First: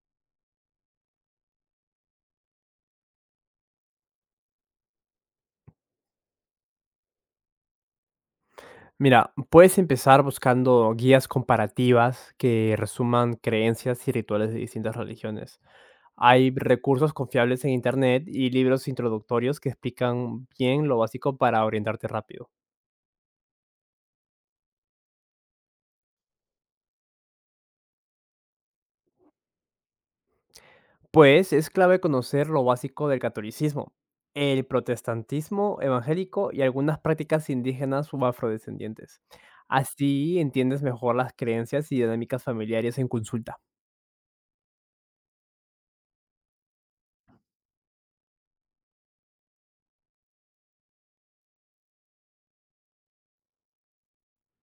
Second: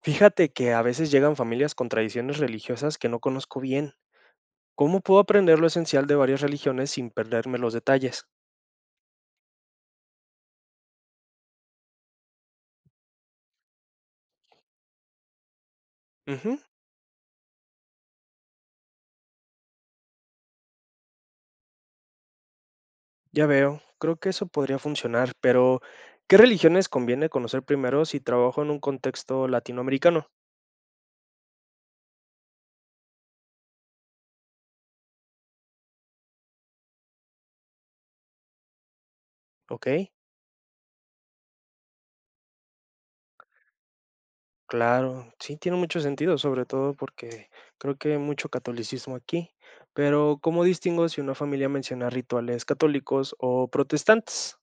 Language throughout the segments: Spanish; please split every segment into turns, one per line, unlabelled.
Fíjate que a veces llegan familias con tradiciones religiosas que no conozco bien. ¿Cómo puedo aprender lo esencial de varias religiones sin perderme los detalles?
Mira, puedes empezar buscando guías comparativas que resuman creencias y rituales de distintas religiones. Hay
Ujú,
recursos confiables en Internet y libros introductorios que explican bien lo básico para orientarte rápido.
ya veo, creo que eso podría funcionar, pero ¿qué religiones conviene conocer primero si trabajo en un contexto latinoamericano?
Pues es clave conocer lo básico del catolicismo, el protestantismo evangélico y algunas prácticas indígenas o afrodescendientes.
Ok,
Así entiendes mejor las creencias y dinámicas familiares en consulta.
claro, sí tiene mucho sentido, sobre todo porque creo que hay mucho catolicismo aquí. Pero ¿cómo distingo si una familia menciona rituales católicos o protestantes?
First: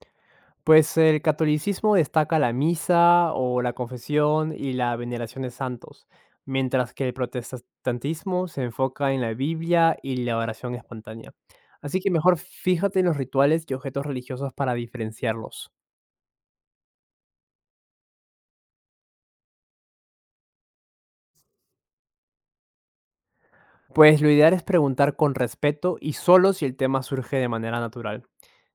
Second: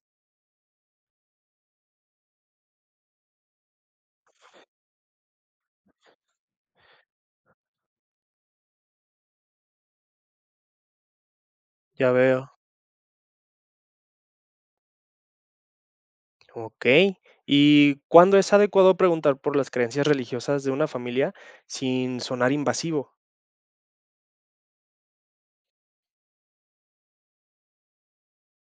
Pues el catolicismo destaca la misa o la confesión y la veneración de santos, mientras que el protestantismo se enfoca en la Biblia y la oración espontánea. Así
Ya
que mejor
veo.
fíjate en los rituales y objetos religiosos para diferenciarlos.
Ok. ¿Y cuándo es adecuado preguntar por las creencias religiosas de una familia sin sonar invasivo?
Pues lo ideal es preguntar con respeto y solo si el tema surge de manera natural.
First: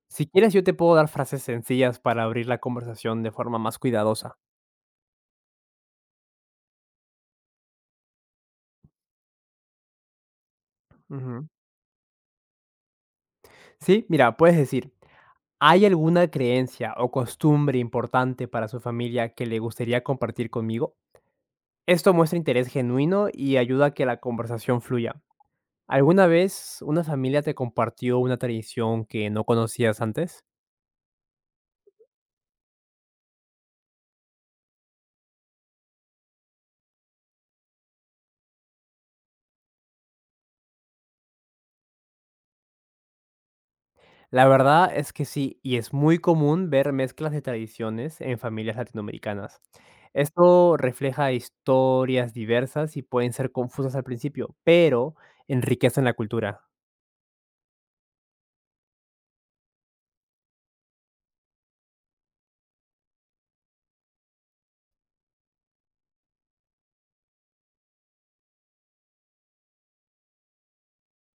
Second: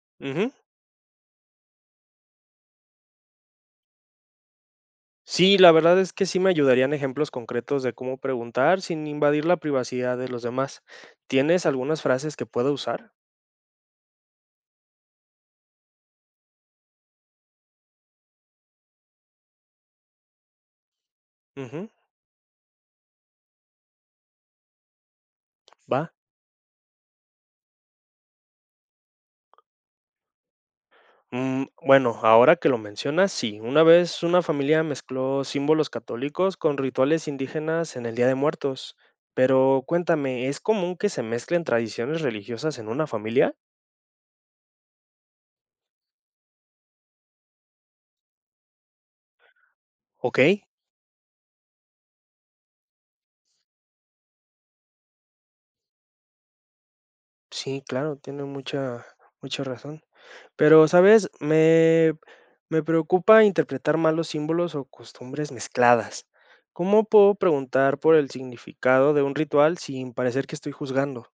Si
Ujú.
quieres, yo te puedo dar frases sencillas para abrir la conversación de forma más cuidadosa.
Sí, la verdad es que sí me ayudarían ejemplos concretos de cómo preguntar sin invadir la privacidad de los demás.
Ujú.
¿Tienes algunas frases que pueda usar?
Sí, mira, puedes decir, ¿hay alguna creencia o costumbre importante para su familia que le gustaría compartir conmigo?
Ujú,
Esto muestra interés genuino y ayuda a que la conversación fluya.
va.
¿Alguna vez una familia te compartió una tradición que no conocías antes?
Mm, bueno, ahora que lo mencionas, sí. Una vez una familia mezcló símbolos católicos con rituales indígenas en el Día de Muertos. Pero cuéntame, ¿es común que se mezclen tradiciones religiosas en una familia?
La verdad es que sí, y es muy común ver mezclas de tradiciones en familias latinoamericanas.
Ok.
Esto refleja historias diversas y pueden ser confusas al principio, pero enriquecen la cultura.
Sí, claro, tiene mucha mucha razón. Pero, ¿sabes? Me preocupa interpretar mal los símbolos o costumbres mezcladas. ¿Cómo puedo preguntar por el significado de un ritual sin parecer que estoy juzgando?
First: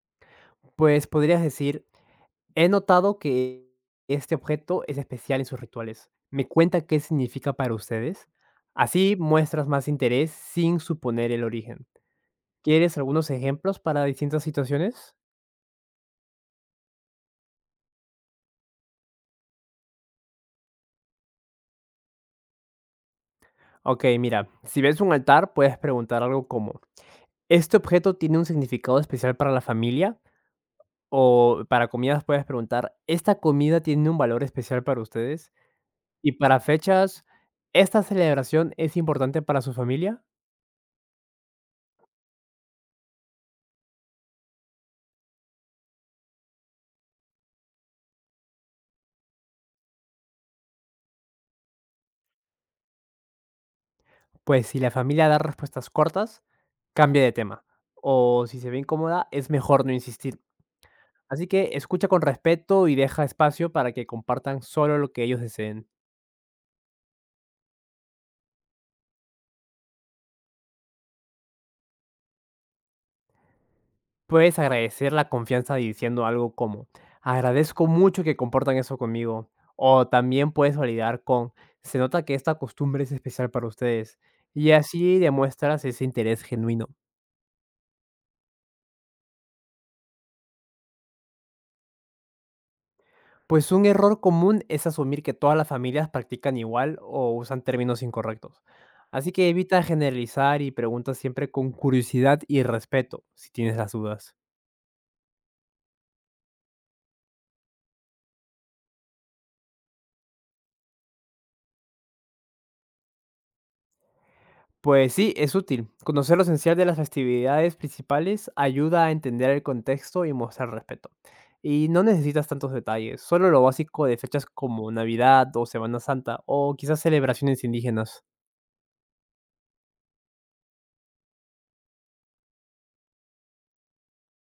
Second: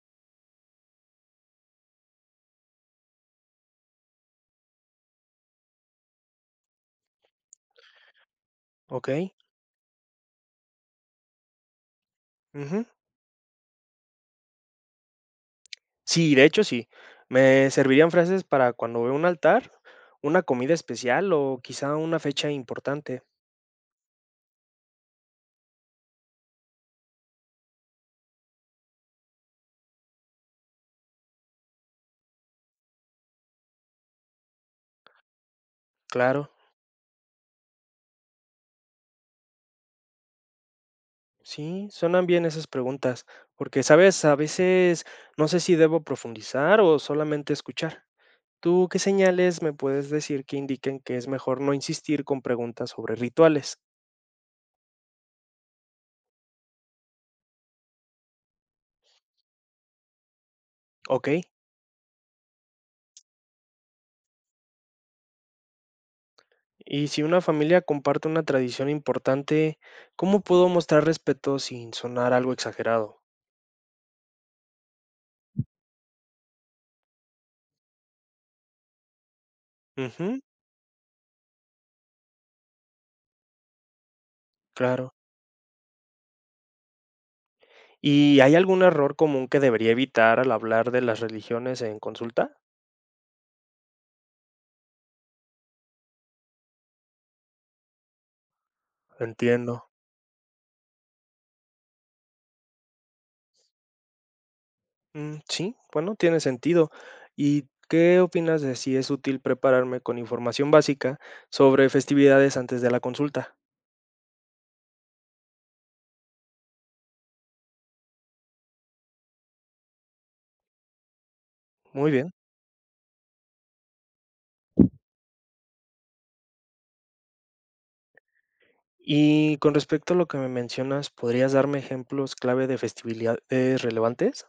Pues podrías decir, he notado que este objeto es especial en sus rituales. ¿Me cuenta qué significa para ustedes?
¿Ok?
Así muestras más interés sin suponer el origen.
Ujú.
¿Quieres algunos ejemplos para distintas situaciones?
Sí, de hecho, sí. Me servirían frases para cuando veo un altar, una comida especial o quizá una fecha importante.
Ok, mira, si ves un altar, puedes preguntar algo como, ¿este objeto tiene un significado especial para la familia? O para comidas puedes preguntar, ¿esta comida tiene un valor especial para ustedes? Y
Claro.
para fechas, ¿esta celebración es importante para su familia?
Sí, suenan bien esas preguntas, porque, ¿sabes? A veces no sé si debo profundizar o solamente escuchar. ¿Tú qué señales me puedes decir que indiquen que es mejor no insistir con preguntas sobre rituales?
Pues si la familia da respuestas cortas, cambia de tema. O si se ve incómoda, es mejor no insistir.
Ok.
Así que escucha con respeto y deja espacio para que compartan solo lo que ellos deseen.
Y si una familia comparte una tradición importante, ¿cómo puedo mostrar respeto sin sonar algo exagerado?
Puedes agradecer la confianza diciendo algo como, agradezco mucho que compartan eso conmigo. O
Ujú,
también puedes validar con, se nota que esta costumbre es especial para ustedes. Y
claro.
así demuestras ese interés genuino.
¿Y hay algún error común que debería evitar al hablar de las religiones en consulta?
Pues un error común es asumir que todas las familias practican igual o usan términos incorrectos. Así que evita
Entiendo.
generalizar y pregunta siempre con curiosidad y respeto si tienes las dudas.
Mm, sí, bueno, tiene sentido. ¿Y qué opinas de si es útil prepararme con información básica sobre festividades antes de la consulta?
Pues sí, es útil. Conocer lo esencial de las festividades principales ayuda a entender el contexto y mostrar respeto. Y no
Muy bien.
necesitas tantos detalles, solo lo básico de fechas como Navidad o Semana Santa o quizás celebraciones indígenas.
Y con respecto a lo que me mencionas, ¿podrías darme ejemplos clave de festividades relevantes?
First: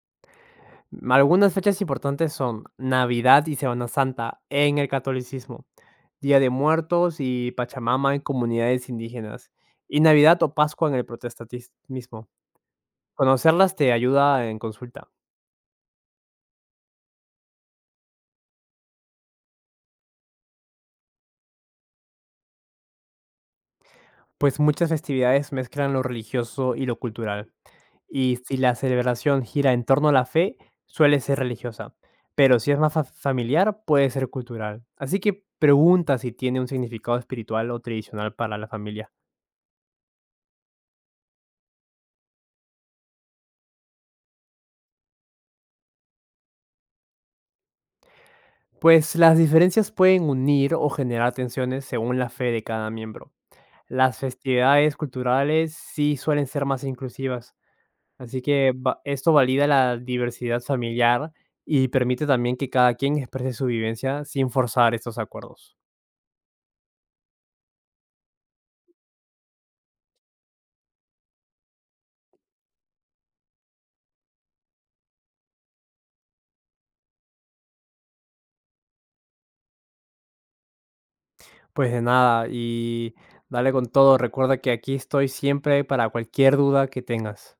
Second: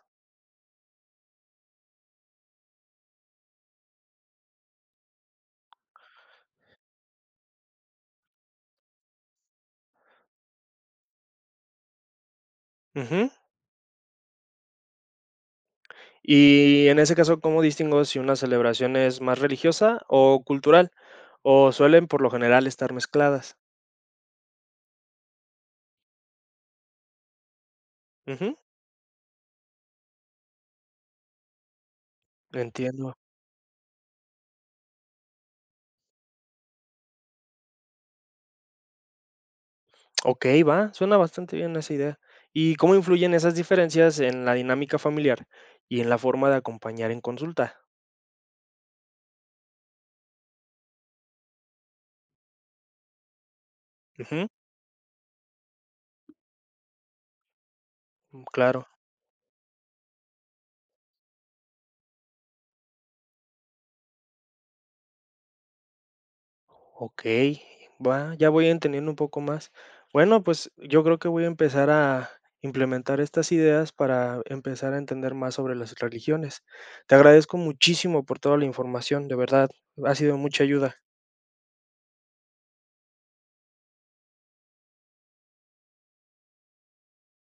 Algunas fechas importantes son Navidad y Semana Santa en el catolicismo, Día de Muertos y Pachamama en comunidades indígenas, y Navidad o Pascua en el protestantismo.
Ujú.
Conocerlas te ayuda en consulta.
Y en ese caso, ¿cómo distingo si una celebración es más religiosa o cultural? ¿O suelen por lo general estar mezcladas?
Pues muchas festividades mezclan lo religioso y lo cultural, y
Ujú.
si la celebración gira en torno a la fe, suele ser religiosa, pero si es más
Entiendo.
familiar, puede ser cultural. Así que pregunta si tiene un significado espiritual o tradicional para la familia.
Ok, va, suena bastante bien esa idea. ¿Y cómo influyen esas diferencias en la dinámica familiar y en la forma de acompañar en consulta?
Pues las diferencias pueden unir o generar tensiones según la fe de cada miembro. Las
Ujú,
festividades culturales sí suelen ser más inclusivas. Así que
claro.
va, esto valida la diversidad familiar y permite también que cada quien exprese su vivencia sin forzar estos acuerdos.
Ok, va, ya voy entendiendo un poco más. Bueno, pues yo creo que voy a empezar a implementar estas ideas para empezar a entender más sobre las religiones. Te agradezco muchísimo por toda la información, de verdad, ha sido mucha ayuda.
Pues de nada y dale con todo. Recuerda que aquí estoy siempre para cualquier duda que tengas.